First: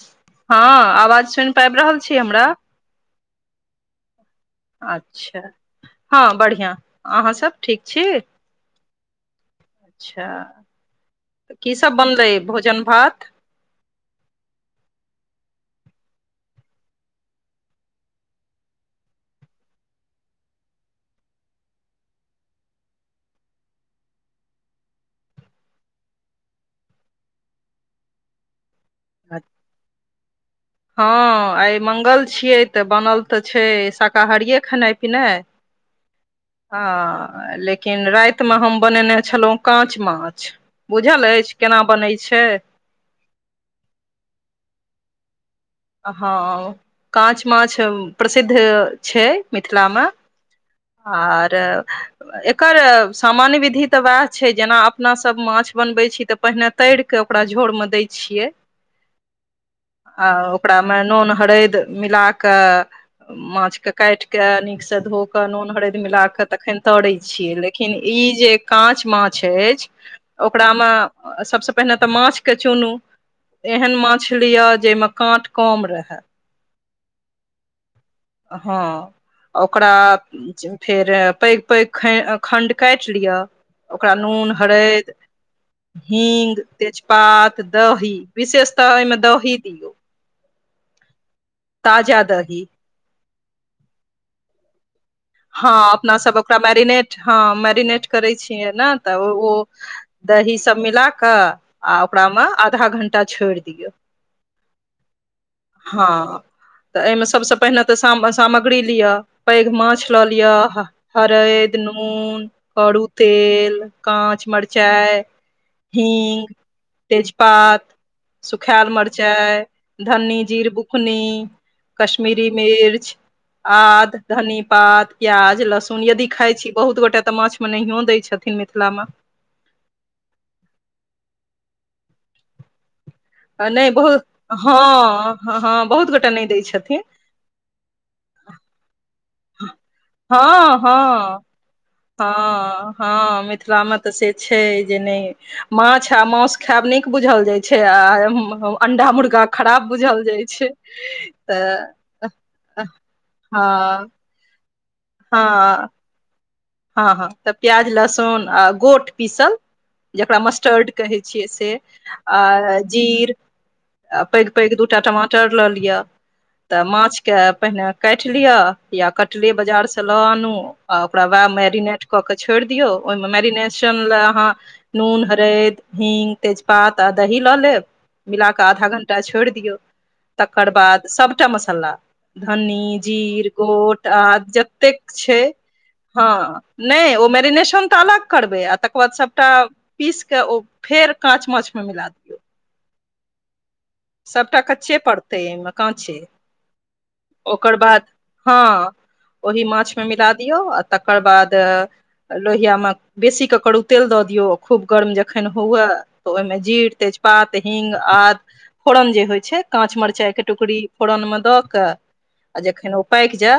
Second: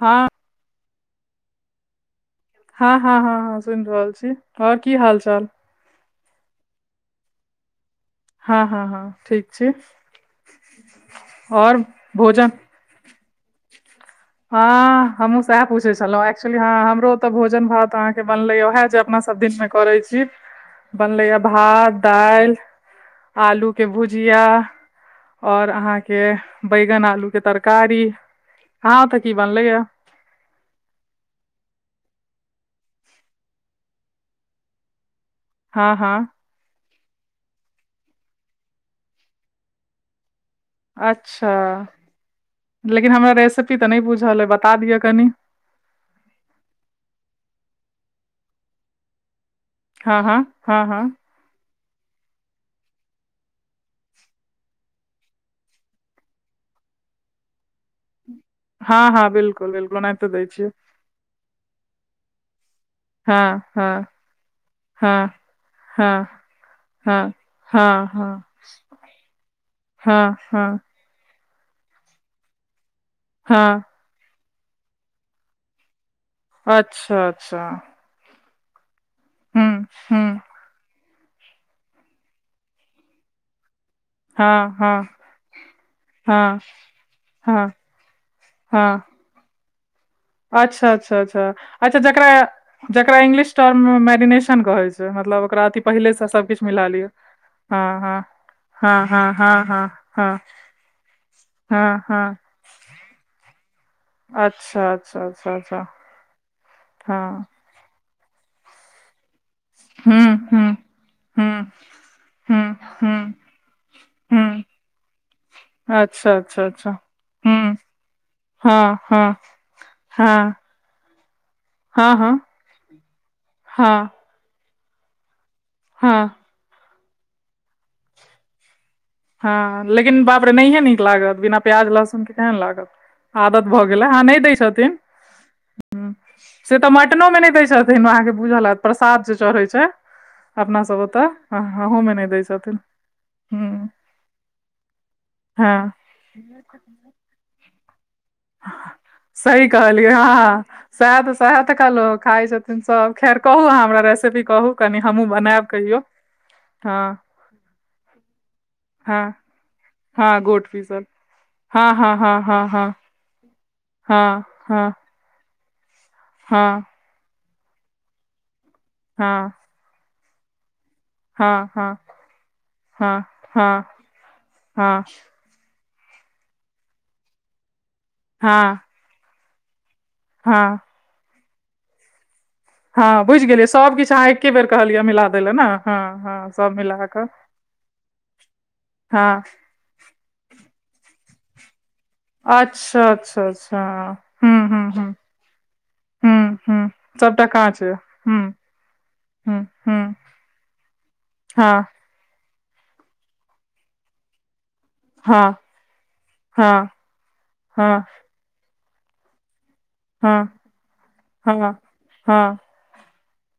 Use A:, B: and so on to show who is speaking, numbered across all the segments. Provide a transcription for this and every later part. A: हँ
B: हँ आवाज सुइन पाबि रहल छी हमरा
A: हँ हँ हँ हँ सुइन रहल छी आओर की हाल
B: अच्छा
A: चाल
B: हँ बढ़िआँ अहाँसब ठीक छी
A: हँ हँ हँ ठीक छी
B: अच्छा की सब बनलय भोजन भात
A: हँ हमहूँ सएह पूछय छलहुं एक्चुली हं हमरो अतऽ भोजन भात आहा के बनले उएह जे अपना सब दिन में करै छी बनलय या भात दालि आलू के भुजिया और अहाँ के बैगन आलू के तरकारी अहाँ तऽ की बनले ये
B: हँ आइ मंगल छियै तऽ बनल तऽ छै शाकाहारिए खेनाइ पिनाइ
A: हँ हँ
B: हँ लेकिन राइत में हम बनेने छलहुँ काँच माछ बुझल
A: अच्छा
B: अछि केना बनै छै
A: लेकिन हमरा रेसिपी तऽ नय बुझल अइ बता दिअ कनि
B: हँ काँच माछ प्रसिद्ध छय मिथिला में
A: हँ हँ हँ हँ
B: आर एकर सामान्य विधि तऽ उएह छय जेना अपनासब माछ बनबैत छी तऽ पहिने तइर के ओकरा झोर में दै छियै
A: हँ हँ बिलकुल बिलकुल ओनाते दै छियै
B: में नून हरइद मिला कऽ
A: हँ
B: माछ के
A: हँ
B: काइट कऽ नीक सँ धो
A: हँ
B: कऽ नून हरइद मिला
A: हँ
B: कऽ तखन तरै
A: हँ
B: छियै लेकिन किन
A: हँ
B: ई
A: हँ
B: जे काँच माछ अछि
A: हँ हँ
B: सभसे पहिने तऽ माछ के चुनू
A: हँ
B: एहन माछ लिअ जइमें काँट कम रहै
A: अच्छा, अच्छा।
B: हँ,
A: हुँ
B: ओकरा।
A: हुँ
B: फेर, पैघ पैघ खण्ड काटि लिआ ओकरा नून
A: हँ हँ
B: हरिद।
A: हँ
B: हीग तेजपात
A: हँ
B: दही विशेषत
A: हँ
B: एहिमे दही दियौ।
A: अच्छा, अच्छा, अच्छा अच्छा,
B: ताजा
A: जकरा
B: दही
A: जकरा इंगलिश टर्ममे मैरिनेट कहे छै। मतलब ओकरा अथी
B: हँ,
A: पहिले
B: अपना
A: से
B: सभ ओकरा
A: सबकिछु मिला लिअ
B: मैरिनेट, हँ,
A: हँ
B: मैरिनेट
A: हँ
B: करै छियै ने
A: हँ
B: त
A: हँ
B: ओ
A: हँ हँ हँ
B: दही सभ मिला कऽ आ
A: हँ हँ
B: ओकरामे आधा घण्टा छोड़ि दियौ।
A: अच्छा, अच्छा, अच्छा, हँ
B: पहिले तऽ सामग्री लिअ पैघ माछ
A: हुँ
B: लऽ लिअ
A: हुँ हुँ
B: हरेद नून
A: हुँ
B: करू
A: हुँ
B: तेल काँच
A: हुँ
B: मिरचाइ
A: अच्छा
B: हिंग
A: अच्छा अच्छा हुँ
B: तेजपात। सुखायल
A: हँ हँ
B: मिरचाइ धनी
A: हँ
B: जीर बुकनी।
A: हँ हँ
B: कश्मीरी मिर्च,
A: हँ
B: आद। धनी पात प्याज लहसुन यदि
A: हँ
B: खाय छी बहुत गोटाे तऽ माछमे नहियो दै छथिन मिथिलामे
A: हँ, लेकिन बाप रे नहियए निक लागत बिना प्याज लहसुन के केहन लागत। आदत भऽ गेल ह,
B: बहुत
A: नहि दै,
B: हँ
A: छथिन
B: हँ हँ बहुत गोटा नहि दै
A: से तऽ
B: छथिन
A: मटनो मे नहि दै छथिन। अहाँकेँ बुझल हेत प्रसाद चढ़ै छै,
B: हँ
A: अपना
B: हँ
A: सभ ओतऽ आहो मे नहि दै छथिन
B: हँ हँ
A: ह
B: मिथिलामे तऽ से छै, जे नहि माछ, आ मास खायब नहि बुझल जाइत छै आ। अंडा मुर्गा
A: सही
B: खराब
A: कहलियै
B: बुझल जाइ
A: हँ
B: छै, तऽ।
A: सँ खैर कहू अहाँ हमरा
B: हँ
A: रेसिपी कहू कनि हमहूँ बनायब
B: हँ
A: कहियौ
B: हँ, हँ, तऽ प्याज लहसुन आ गोत
A: हँ
B: पिसल जकरा
A: हँ गोट
B: मस्टर्ड
A: पीसल
B: कहै छिये से
A: हँ हँ हँ हँ
B: आ
A: हँ
B: जिर आ,
A: हँ
B: पैघ-पैघ
A: हँ
B: दूटा टमाटर लऽ लिअ
A: हँ
B: तऽ माछ के पहिने काटि लिअ या
A: हँ
B: कटले बाजारसे लऽ आनू आ ओकरा
A: हँ हँ
B: मैरिनेट कऽ छोड़ दियौ, ओहि
A: हँ
B: मे
A: हँ
B: मैरिनेशन ले अहाँ
A: हँ
B: नून हरदि। हींग तेजपात आ दही लऽ लेब मिला कऽ
A: हँ
B: आधा घंडा छोड़ि दियौ तकर
A: हँ
B: बाद सभटा मसाला धनी
A: हँ बुझि
B: जिर
A: गेलियै
B: गोट
A: सभकिछु अहाँ
B: आद
A: एके बेर
B: जतेक
A: कहलियै मिला दै
B: छै।
A: लए ने
B: हँ,
A: सभ मिला
B: नहि
A: कऽ
B: ओ मैरिनेट तऽ अलग करबै आ तकर बाद
A: हँ
B: सभटा। पीसके ओ फेर काच माछ मे मिला दियऔ
A: अच्छा, अच्छा, अच्छा। हूँ
B: सभटा
A: हूँ
B: कच्चे
A: हूँ
B: पड़तै, एहि मे काँचे
A: हूँ हूँ सभटा काँच
B: ओकर
A: यऽ
B: बाद
A: हूँ
B: हँ ओहि,
A: हूँ हूँ
B: माछमे मिला दियौ आ तकर बाद
A: हँ
B: लोहियामे बेसी कऽ करो तेल दऽ दियौ खूब गर्म
A: हँ
B: जखन हुए तऽ ओहिमे
A: हँ
B: जिर तेजपात हींग
A: हँ
B: आद फोरन जे होइ छै, काँच मरचाइ
A: हँ
B: के टुकड़ी फोरनमे दऽ
A: हँ
B: कऽ
A: हँ
B: आ जखन ओ पाएक जाय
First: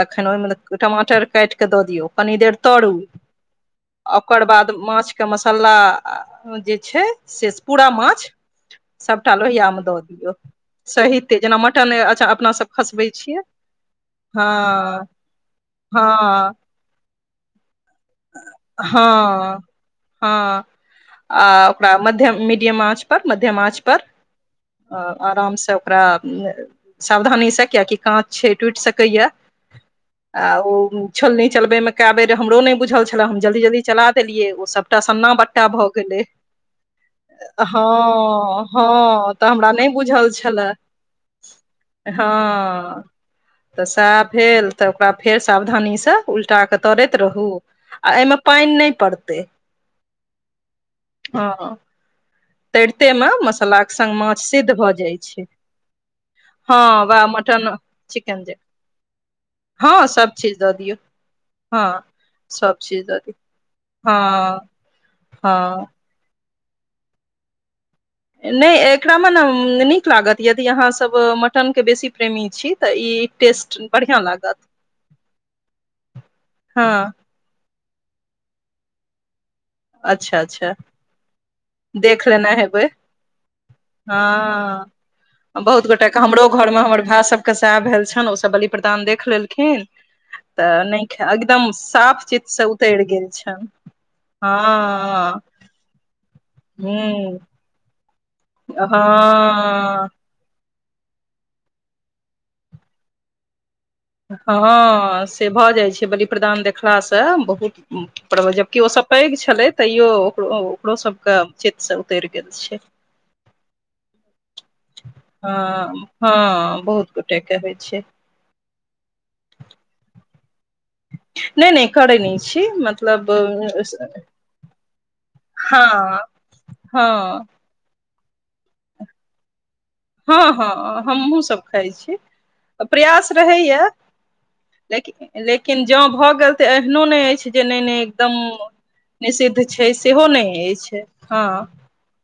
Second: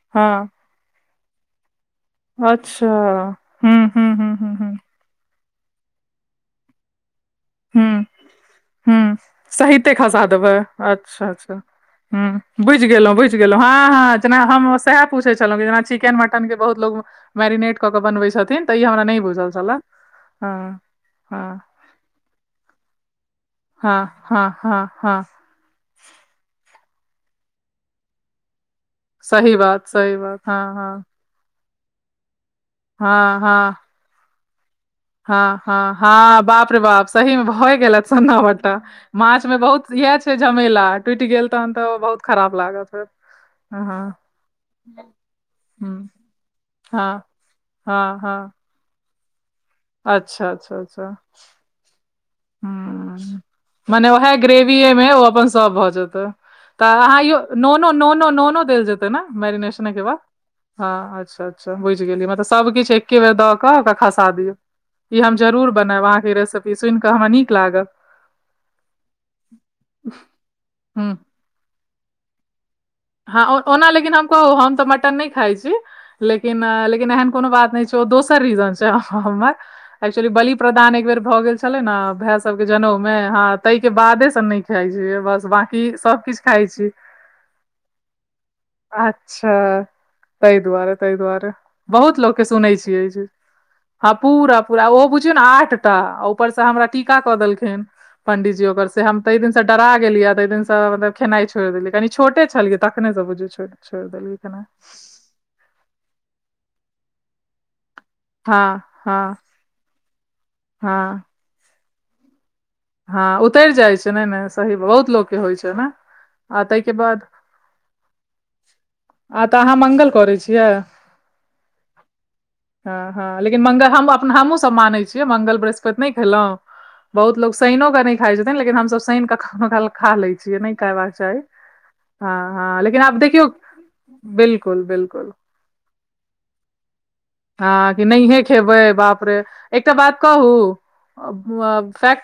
B: तखन
A: हँ
B: ओहिमे टमाटर काटके द दियौ कनि देर
A: अच्छा
B: तरू
A: हूँ हूँ हूँ
B: ओकर
A: हूँ
B: बाद
A: हूँ
B: माछ के मसाला जे छै, से पूरा माछ।
A: हू,
B: सभटा लोहियामे
A: सहिते
B: दऽ
A: खसा
B: दियौ
A: देबै, अच्छा,
B: सहिते जेना मटन अच्छा
A: ह,
B: अपना सब
A: बुझि
B: खसबै
A: गेलो बुझि
B: छियै
A: गेलो हँ, हँ। जेना हम सएह पूछै छलहुँ, जेना चिकेन मटनके
B: हँ
A: बहुत लोग मैरिनेट के बनबै छथिन तइ हमरा नहि बुझल
B: हँ
A: छल हँ,
B: आ
A: हँ।
B: मध्यम मीडियम आँच पर, मध्यम आँच पर
A: हँ हँ हँ हँ
B: आरामसँ ओकरा सावधानी से कियाकि काच छै टूट सके
A: सही बात सही बात हँ हँ
B: छोलनी चलबै मे कए बैर रह हमरो नहि बुझल छलै हम
A: हँ
B: जल्दी
A: हँ
B: जल्दी चला देलियै ओ सब सभटा सन्ना
A: हँ
B: बट्टा
A: हँ
B: भऽ गेलै
A: हँ बाप रे बाप सही मे भए गेलथि सन्ना
B: हँ
A: बट्टा
B: हँ
A: माछ
B: तऽ
A: मे
B: हमरा नहि
A: बहुत इएह
B: बुझल
A: छै
B: छलए
A: झमेला टुटि गेल तहन तऽ बहुत
B: हँ
A: खराब लागत फेर
B: तऽ
A: हँ
B: सेहय भेल तऽ ओकरा फेर सावधानी
A: हम्म,
B: से उलटा कऽ तरैत
A: हँ
B: रहू आ
A: हँ
B: एहिमे
A: हँ
B: पानि नहि पड़तै
A: अच्छा अच्छा अच्छा
B: हँ तरिते मे मसालाक
A: मने
B: संग
A: उएह
B: माछ सिद्ध
A: ग्रेवी
B: भऽ
A: मे
B: जाइ
A: ओ
B: छै
A: अपन सभ भ जेते त
B: हँ
A: अहाँ
B: वाह मटन
A: नोनो नोनो
B: चिकेन जे
A: नोनो देल जेतै ने मैरिनेशने के
B: हँ
A: बाद
B: सब चीज दऽ
A: हँ
B: दियौ
A: अच्छा
B: हँ
A: बुझि गेलियै मतलब
B: सब
A: सभकिछ
B: चीज दऽ
A: एके बेर
B: दियौ
A: द क ओकरा कसा दियो
B: हँ
A: ई हम जरूर
B: हँ
A: बनायब अहाँके रेसिपी सुनि क हमरा नीक लागल
B: नहि एकरामे ने नीक लागत यदि अहाँसभ
A: हूँ
B: मटन के बेसी प्रेमी छी तऽ ई
A: हँ
B: टेस्ट
A: ओना लेकिन
B: बढ़िआँ
A: हम कहू
B: लागत
A: हम त मटन नहि खाइ छी लेकिन लेकिन
B: हँ
A: एहन कोनो बात नहि छै दोसर रीजन छै हमर एकचुली
B: अच्छा
A: बलि
B: अच्छा
A: प्रदान एक बेर भए गेल छै छले ने
B: देख
A: भाय
B: लेने
A: सब के
B: हेबै
A: जनउ में हँ ते के बादे से नहि
B: हँ
A: खाइ छै बस बाकी
B: बहुत
A: सब किछ
B: हमरो
A: खाइ
B: घरमे
A: छी
B: हमर भाय सबके सएह भेल छन ओसभ बलिप्रदान देख
A: अच्छा
B: लेलखिन
A: ताहि
B: त
A: दुआरे
B: नहि
A: ताहि
B: खाइ
A: दुआरे
B: एकदम
A: बहुत
B: साफ
A: लोकके
B: चीसँ
A: सुनै छियै
B: उतर
A: ई
B: गेल
A: चीज
B: छैन
A: हँ पूरा पूरा ओहो बुझियौ नऽ आठ टा ऊपरसँ हमरा टीका क
B: हूँ
A: देलखिन पंडिजी ओकर से हम तइ दिन से डरा
B: हँ
A: गेलियै तेय दिन सँ मलब खेनाइ छोड़ देलये कनि छोटे छलियै तखने से बुछयो छोड़ देलये
B: हँ से भ जाइ छै बलि प्रदान देखलासँ बहुत पर जबकि
A: हँ
B: ओसँ पैघ
A: हँ
B: छलै तैयो ओकरो
A: हँ
B: सबके चीतसँ उतरि गेल छै
A: हँ उतरि जाइ छै नय नऽ सही बात बहुत लोग के होय छे
B: हँ
A: ऐना ते
B: हँ
A: के
B: बहुत
A: बाद
B: गोटेके होइ छै
A: आ त अहाँ मंगल करै छियै
B: नहि नहि करै नहि छी
A: हँ
B: मतलब
A: हँ लेकिन मंगल हम अप हमहूँ सब माने छियै मंगल बृहस्पति नहि
B: हँ
A: खेलो
B: हँ
A: बहुत लोक शेनो के नहि खाय छथिन लेकिन हम सब शनि कऽ कखनो काल कऽ खा लै
B: हँ
A: छियै नहि
B: हँ
A: खयबाक चाही
B: हमहुँ सब खाइ छी
A: हँ हँ लेकिन आब
B: प्रयास
A: देखियौ
B: रहैया
A: बिल्कुल बिल्कुल
B: लेकिन लेकिन जँ भऽ गेल तऽ एहनो नहि अछि जे नहि
A: हँ
B: नहि
A: कि
B: एकदम
A: नहिये खेबै बाप रे
B: निषिद्ध
A: एकटा
B: छै
A: बात
B: सेहो नहि
A: कहूँ
B: अछि हँ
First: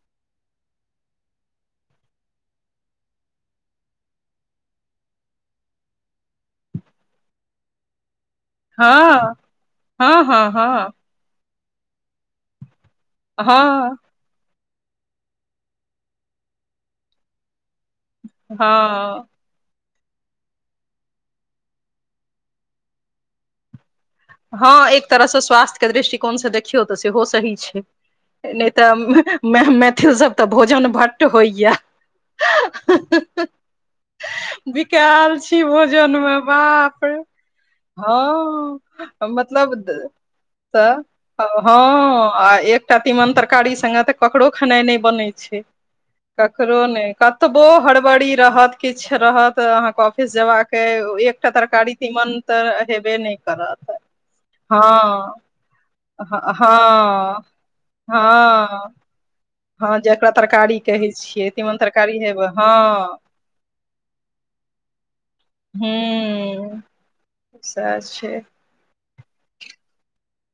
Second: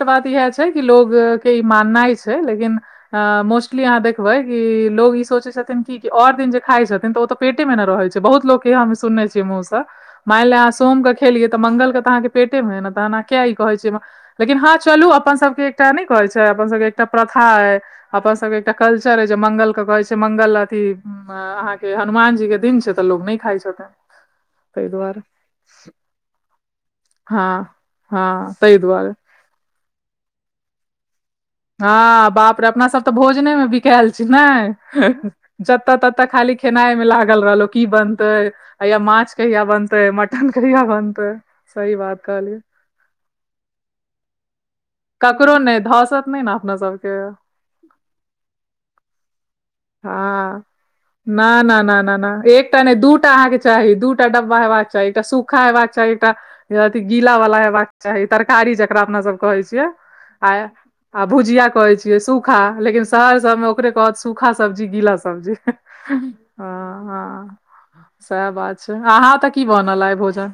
A: बात इएह छै कि लोग के ई माननाइ छै लेकिन हं मोस्टली अहाँ देखबै कि लोग ई सोचै छथिन कि ओर दिन जे खाइ छथिन त ओ तऽ पेटे मे न रहै छै बहुत लोकक
B: हँ
A: हम सुनने छियै मुँह सऽ
B: हँ हँ
A: मान लियह की आहाँ
B: हँ
A: सोम के खेलिय त मंगल के त अहाँ के पेटे मे न‌ तहन आहाँ एना ई किया कहे छिये
B: हँ
A: लेकिन हाँ चलू अपन सबके एकटा नहि कहै छै अपन सबके एकटा प्रथा अय अपन सबहक एकटा कल्चर आछि
B: हँ
A: जे मंगल के कहे छै मंगल अथी अहाँ के हनुमान जी के दिन छै त लोग नहि खाइ छथिन
B: हँ
A: ताहि
B: एक
A: दुआरे
B: तरहसँ स्वास्थ्य के दृष्टिकोण सँ देखियौ त सेहो सही
A: हँ
B: छै
A: हँ
B: नहि
A: ताहि
B: तऽ
A: दुआरे
B: मैथिल सब तऽ भोजन भटट होइय
A: हँ बाप रे अपना सब तऽ भोजने मे बिकायल छै ने
B: बिकायल छी
A: जतऽ
B: भोजन
A: ततऽ
B: मे
A: खाली खेनाइ
B: बाप
A: मे
B: रे
A: लागल रहलो की बनते आ या
B: हँ
A: माछ कहिया
B: मतलब
A: बनते मटन कहिया
B: तऽ
A: बनते
B: हँ
A: सही बात
B: आ
A: कहलियै
B: एकटा तीमन तरकारी संगे तऽ ककरो खेना नय बनै
A: ककरो
B: छै
A: नहि धसत नहि ने अपना
B: ककरो नय
A: सबके
B: कत बो हड़बड़ी रहत किछ रहत तऽ अहाँके ऑफिस
A: हँ
B: जेबाक के
A: ना
B: एकटा
A: ना
B: तरकारी
A: ना ना ना
B: तीमन तऽ
A: नहि
B: हेबे
A: दूटा
B: नइ
A: अहाँके चाही
B: करत
A: दूटा एकटा डब्बा हेबाक चाही एकटा
B: हँ
A: सूखा हेबाक चाही एकटा
B: हँ
A: अथि गीला वला हेयबाक चाही तरकारी
B: हँ
A: जकरा अपना सब कहै छियै
B: हँ जकरा
A: आ
B: तरकारी कहै
A: आ
B: छियै
A: भुजिया
B: तीमन
A: कहै छियै
B: तरकारी हेबै
A: सूखा लेकिन
B: हँ
A: शहर सबमे ओकरे कहत सूखा सब्जी गीला सब्जी हं
B: हूँ
A: हं
B: सएह
A: से
B: छै
A: बात छै अहाँ तऽ की बनल आय भोजन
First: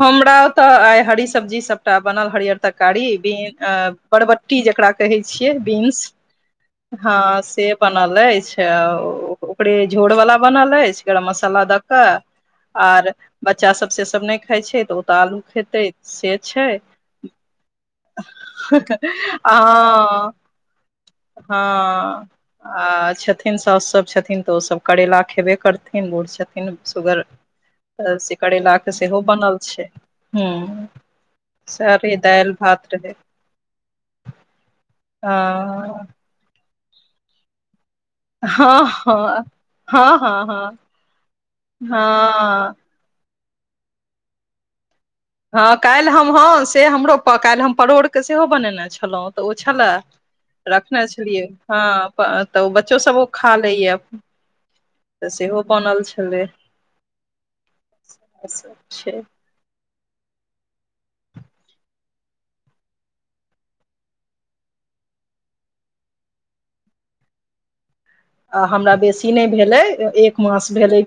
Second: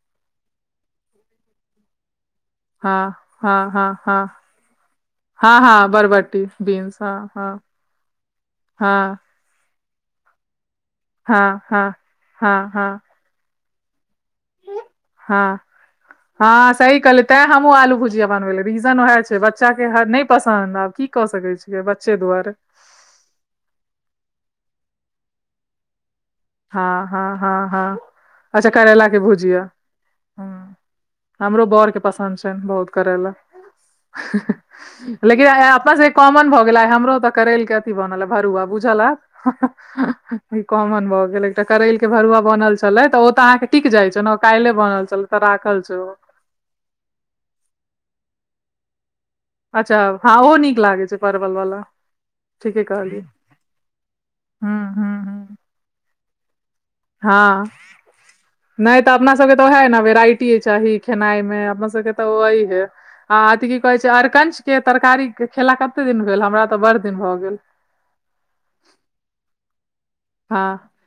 B: हमरा ओत आइ हरी सब्जी सबटा बनल हरियर
A: हँ
B: तरकारी
A: हँ
B: बीन्
A: हँ हँ
B: बरबट्टी जकरा कहै छियै बीन्स
A: कटी बीन
B: हँ से बनल अइछ
A: हँ
B: ओकरे झोरवला बनल अइछ गरम
A: हँ
B: मसाला दऽ
A: हँ
B: कऽ
A: हँ हँ
B: आर बच्चा सब से सब नय खाय छै त तालू खेतै से छय
A: तैं हमहु आलू भु जिया बनबे लै रीजन उएह छै बच्चा के नहि पसन्द आब की क सकै छियै बच्चे
B: हँ
A: दुआर
B: आ छथिन साउस सब छथिन तऽ ओ सब करेला खेबे करथिन बूढ़ छथिन
A: हँ
B: सुगर
A: हँ हँ हँ अच्छा
B: शिकरेलाक के
A: करैला
B: सेहो बनल
A: भुजिया
B: छै
A: हँ
B: हं
A: हमरो बड़ के
B: सरी
A: पसन्द
B: दायल
A: छनि
B: भात
A: बहुत
B: रहै
A: करैला लेकिन आय अपना
B: हँ
A: सब कॉमन भऽ गेल हमरो तऽ करैल के अथी बनल भरुआ
B: हँ
A: बुझल
B: हँ हँ हँ
A: हैत इ
B: हँ
A: कॉमन भ गेल एकटा करैल के भरुआ
B: हँ
A: बनल छय छलय तऽ ओ तऽ अहाँके टिक जाइत छल न काइले बनल छल
B: हँ काल्हि हम हँ से हमरो काल्हि हम परोड़के सेहो बनेने छलहुँ तऽ ओ छलए
A: अच्छा हँ ओहो नीक
B: रखने
A: लागै छै
B: छलियै
A: परवल
B: हँ
A: वाला
B: तऽ
A: ठीके
B: बच्चो
A: कहलियै
B: सब ओ खा लैय
A: हूँ हूँ
B: तऽ
A: हूँ
B: सेहो बनल छलय
A: हँ नय तऽ
B: छै
A: अपना सबके तऽ ओहे न वेराइटी चाही खेनाइ में अपना सबके तऽ ओह है हाँ अथी की कहै छै अरकंच के तरकारी खेला कते दिन भेल हमरा तऽ बड़ दिन भऽ गेल
B: आ हमरा बेसी नइ भेलै एक मास
A: हँ
B: भेलै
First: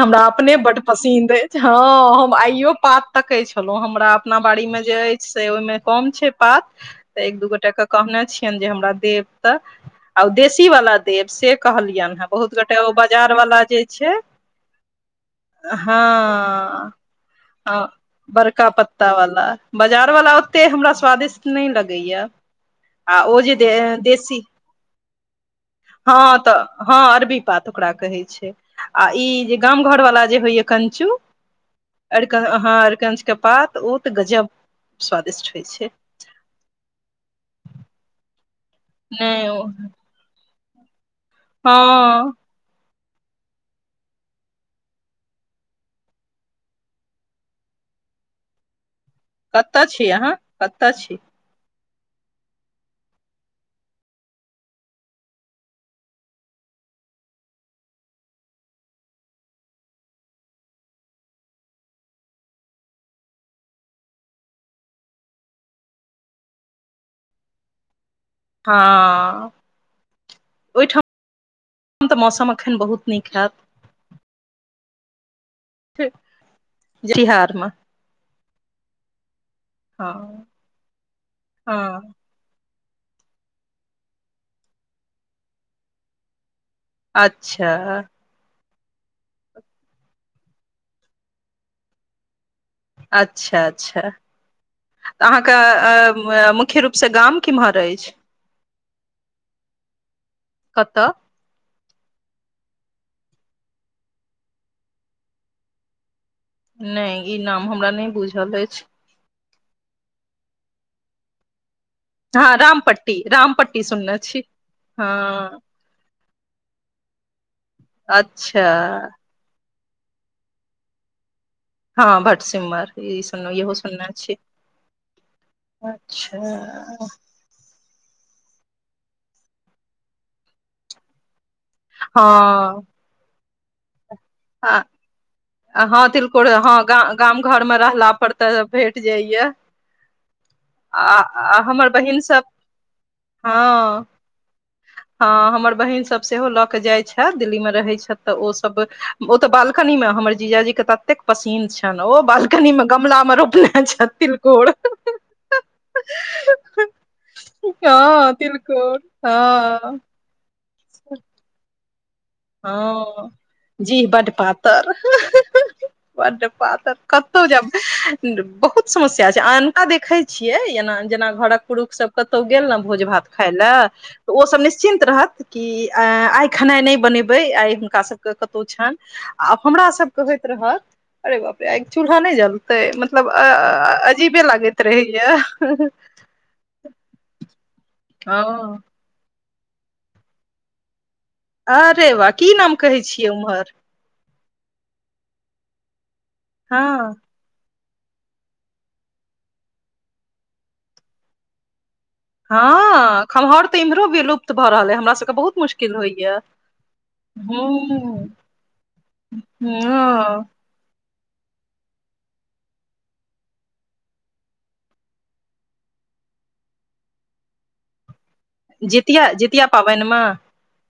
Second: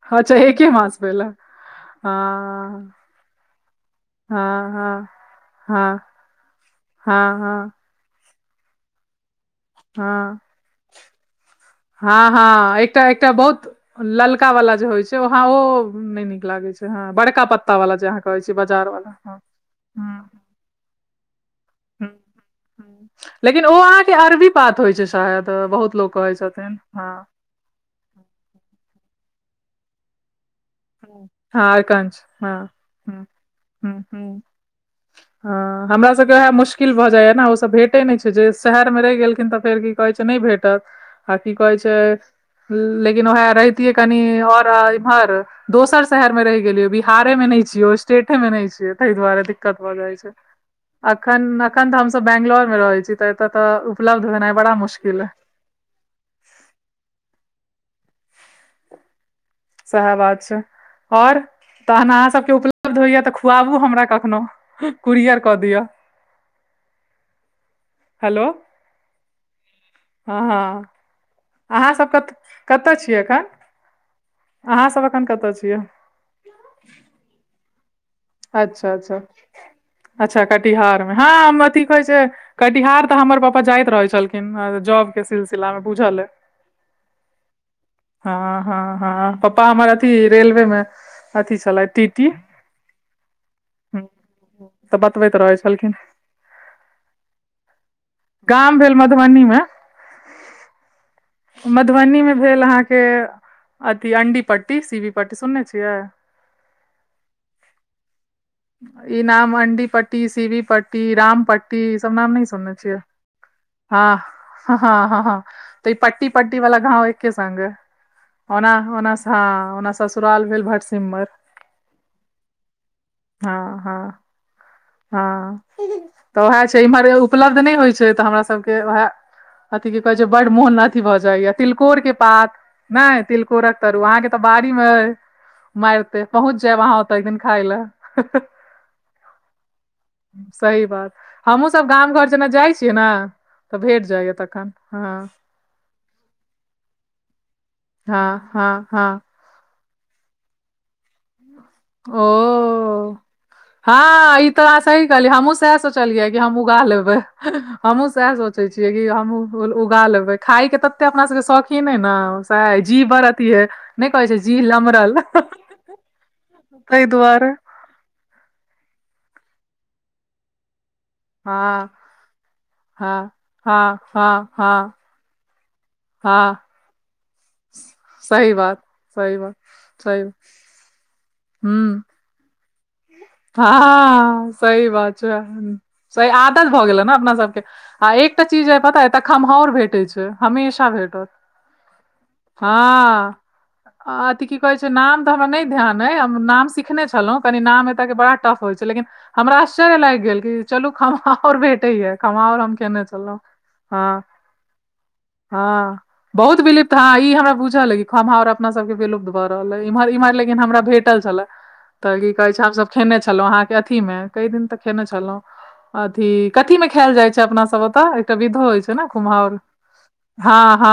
B: हमरा
A: अच्छा
B: अपने
A: एके
B: बड
A: मास भेल
B: पसीन्द अछि हँ हम आइयो
A: हँ
B: पात तकय छलहु हमरा अपना बाड़ी
A: हँ
B: में जे
A: हँ
B: अछि से ओहिमे
A: हँ
B: कम छै पात त
A: हँ
B: एक दू
A: हँ
B: गोटा के कहने छियनि जे हमरा देब तऽ आ
A: हँ
B: देशी वला देव से कहलियनि हैं
A: हँ
B: बहुत गोटे
A: हँ
B: ओ
A: एकटा एकटा
B: बाजार वला
A: बहुत
B: जे छै
A: ललका वाला जे होइ छै हँ ओ
B: हँ
A: नहि नीक लागै छै हँ बड़का पत्ता
B: आं
A: वाला जे अहाँ कहै छी
B: बरका
A: बाजार
B: पत्ता
A: वाला हँ
B: वला बाजार वाला
A: हँ
B: ते हमरा स्वादिष्ट नय
A: हूं
B: लगैया
A: हूं
B: आ ओ जे
A: लेकिन
B: दे
A: अहाँके
B: देशी
A: अरबी पात होइ छै शायद बहुत लोक कहै
B: हँ तऽ
A: छथिन
B: हँ अरबी पात ओकरा कहय छै आ ई जे गाम घर वाला जे होइया कञ्चु
A: हँ हँ अरकंच
B: अर हँ अरकंच
A: हूं
B: के पात
A: हूं
B: ओ त गजब स्वादिष्ट होइ छै
A: सब वएह मुश्किल भऽ जाइये न ओ सब भेटे नय छै जे शहर में रहि गेलखिन
B: नहि
A: तऽ
B: ओ
A: फेर की कहै छै से नय भेटत आ की कहै छै
B: हँ
A: लेकिन वएह रहती है कनि और इम्हर दोसर शहर में रहि गेलियो बिहारेमे नय छियो स्टेटे में नहि छियै तहि दुआरे दिक्कत
B: कतऽ
A: भऽ
B: छी
A: जाइ छै
B: अहाँ कतऽ छी
A: अखन अखन तऽ हमस बेंगलोर में रहै छी त एतय तऽ उपलब्धेनाइ बड़ा मुश्किल अय सेहे बात छै ओर तहन अहाँ सबके उपलब्ध होइया तऽ खुआबु हमरा कखनो कुरियर कऽ दिअ हेलो
B: हँ
A: हँ हँ
B: ओहिठाम
A: अहाँ सब
B: तऽ
A: कत
B: मौसम एखन
A: कतऽ
B: बहुत
A: छीयै
B: नीक
A: एखन अहाँ सब एखन कत छियै
B: बिहार म
A: अच्छा अच्छा
B: हँ
A: अच्छा कटिहार में हँ हम अथी कहै
B: हँ
A: छै कटिहार तऽ हमर पपा जाइत रहय छलखिन जॉब के सिलसिला मे बुझल अय
B: अच्छा
A: हँ हँ हँ पपा हमर अथी रेलवे में अभी छलइथ अथी टीटी
B: अच्छा अच्छाऽ तऽ
A: बतबैत रहै छलखिन
B: अहाँके मुख्य रूप से गाम किम्हर अछि
A: गाम भेल मधबनी मे
B: कतय
A: मधबनी में भेल अहाँके अथी अंडी पट्टी सीवी पट्टी सुनने छियै
B: नय ई नाम हमरा नय बुझल अछि
A: ई नाम अंडी पट्टी सिवी पट्टी राम पट्टी ई सब नाम नय सुनने छिये
B: रामपट्ीसँ
A: हँ हँ हँ हँ हँ त ई पट्टी पट्टी वला गाँव एक्के संग
B: अच्छा
A: ओना ओना हँ ओना ससुराल भेल भटसिमर
B: हँ भटसिमर ई सुनने
A: हँ
B: इहो
A: हँ
B: सुनने छी
A: हँ
B: अच्छा
A: तऽ उहए छय एमहर उपलब्ध नय होय छै तऽ हमरा सब के वएह अथी की कहे छै बड मोन अथी भऽ जाइया तिलकोर के पात
B: हँ
A: कय तिलकोरक तरुआ अहाँके तऽ बाड़ी मे अय
B: हँ तिलकोर हँ गा गाम
A: खाय
B: घरमे रहला पर
A: लए
B: तऽ भेट जाइए
A: सही बात हमहूँ सब गाम घर
B: सब
A: जेना जाइ छियै न
B: हँ हँ हमर बहिन सब सेहो लऽ के जाय छै दिल्ली में रहय छत तऽ
A: हँ
B: ओ
A: हँ
B: सब
A: हँ
B: ओ तऽ बालकनी मे हमर जीजाजी के ततेक पसीन छै
A: ओ
B: छथि
A: हँ ई त
B: तिलकोर
A: अहाँ सही कहलियै हमहूँ सएह सोचलियै कि हम उगा लेबै हमहूँ
B: हँ
A: सएह सोचे छियै
B: तिलकोर
A: कि हमहूँ
B: हँ
A: उगा लेबै खाय के तते अपना सबके शौकीन अय न जी बर
B: हँ
A: अती ए नय कहै छै जी लमरल
B: बड पातर
A: ताहि
B: कतउ
A: दुआरे
B: जैब बहुता समस्या छै आन्हाँ देखय छिये जेना घरक
A: हँ
B: पुरुख सब कतौ गेल ने भोज भात
A: हँ
B: खाय लए
A: हँ
B: तऽ
A: हँ
B: ओसब
A: हँ
B: निश्चिन्त रहत कि आइ
A: हँ
B: खेनाइ नय बनेब इ आइ हुनका सबके
A: सही
B: कतहु
A: बात
B: छनि
A: सही बात
B: आब हमरा
A: सही
B: सबके होइत रहत अरे बाप रे आय
A: हूँ
B: चुलहा नय जल
A: हँ
B: लागैत
A: सही बात छै
B: रहैया
A: स आदत भऽ गेलै न अपना सबके हाँ आ एकटा चीज अ
B: हँ
A: पता एतऽ खम्हाउर भेटै छै हमेशा भेटत
B: अरे बा की नाम कहै
A: हँ
B: छियै उम्हर
A: अथी की कहै छै नाम तऽ हमरा नय ध्यान अइ हम नाम
B: हँ
A: सिखने छलहुँ कनी नाम ए के बड़ा टफ होइ छै लेकिन हमरा आश्चर्य लाइग गेल कि चलु खमहाउर भेटेय खमहाउर
B: हँ
A: हम खेने छलहु
B: खमहाउर तऽ
A: हँ
B: इम्हरो विलुप्त भऽ रहल अइ हमरा सबके बहुत
A: हँ
B: मुश्किल होइया
A: बहुत बिलीप त ह ई हमरा बुझल अय
B: हूं
A: खमहार अपना सबके विलुप्त भऽ रहल अय इमर इम्हर
B: हँ
A: लेक हमरा भेट टल छले तऽ की कहे छै हमसब खेने छलहुँं अहाँके अथी में कई दिन तऽ खेने छलहुँं अथी कथी में खायल जाय छै अपना सब ओतऽ एकटा विधो होय छै ने
B: जितिया
A: कुम्हार
B: जितिया पाबनिमे
A: हँ हँ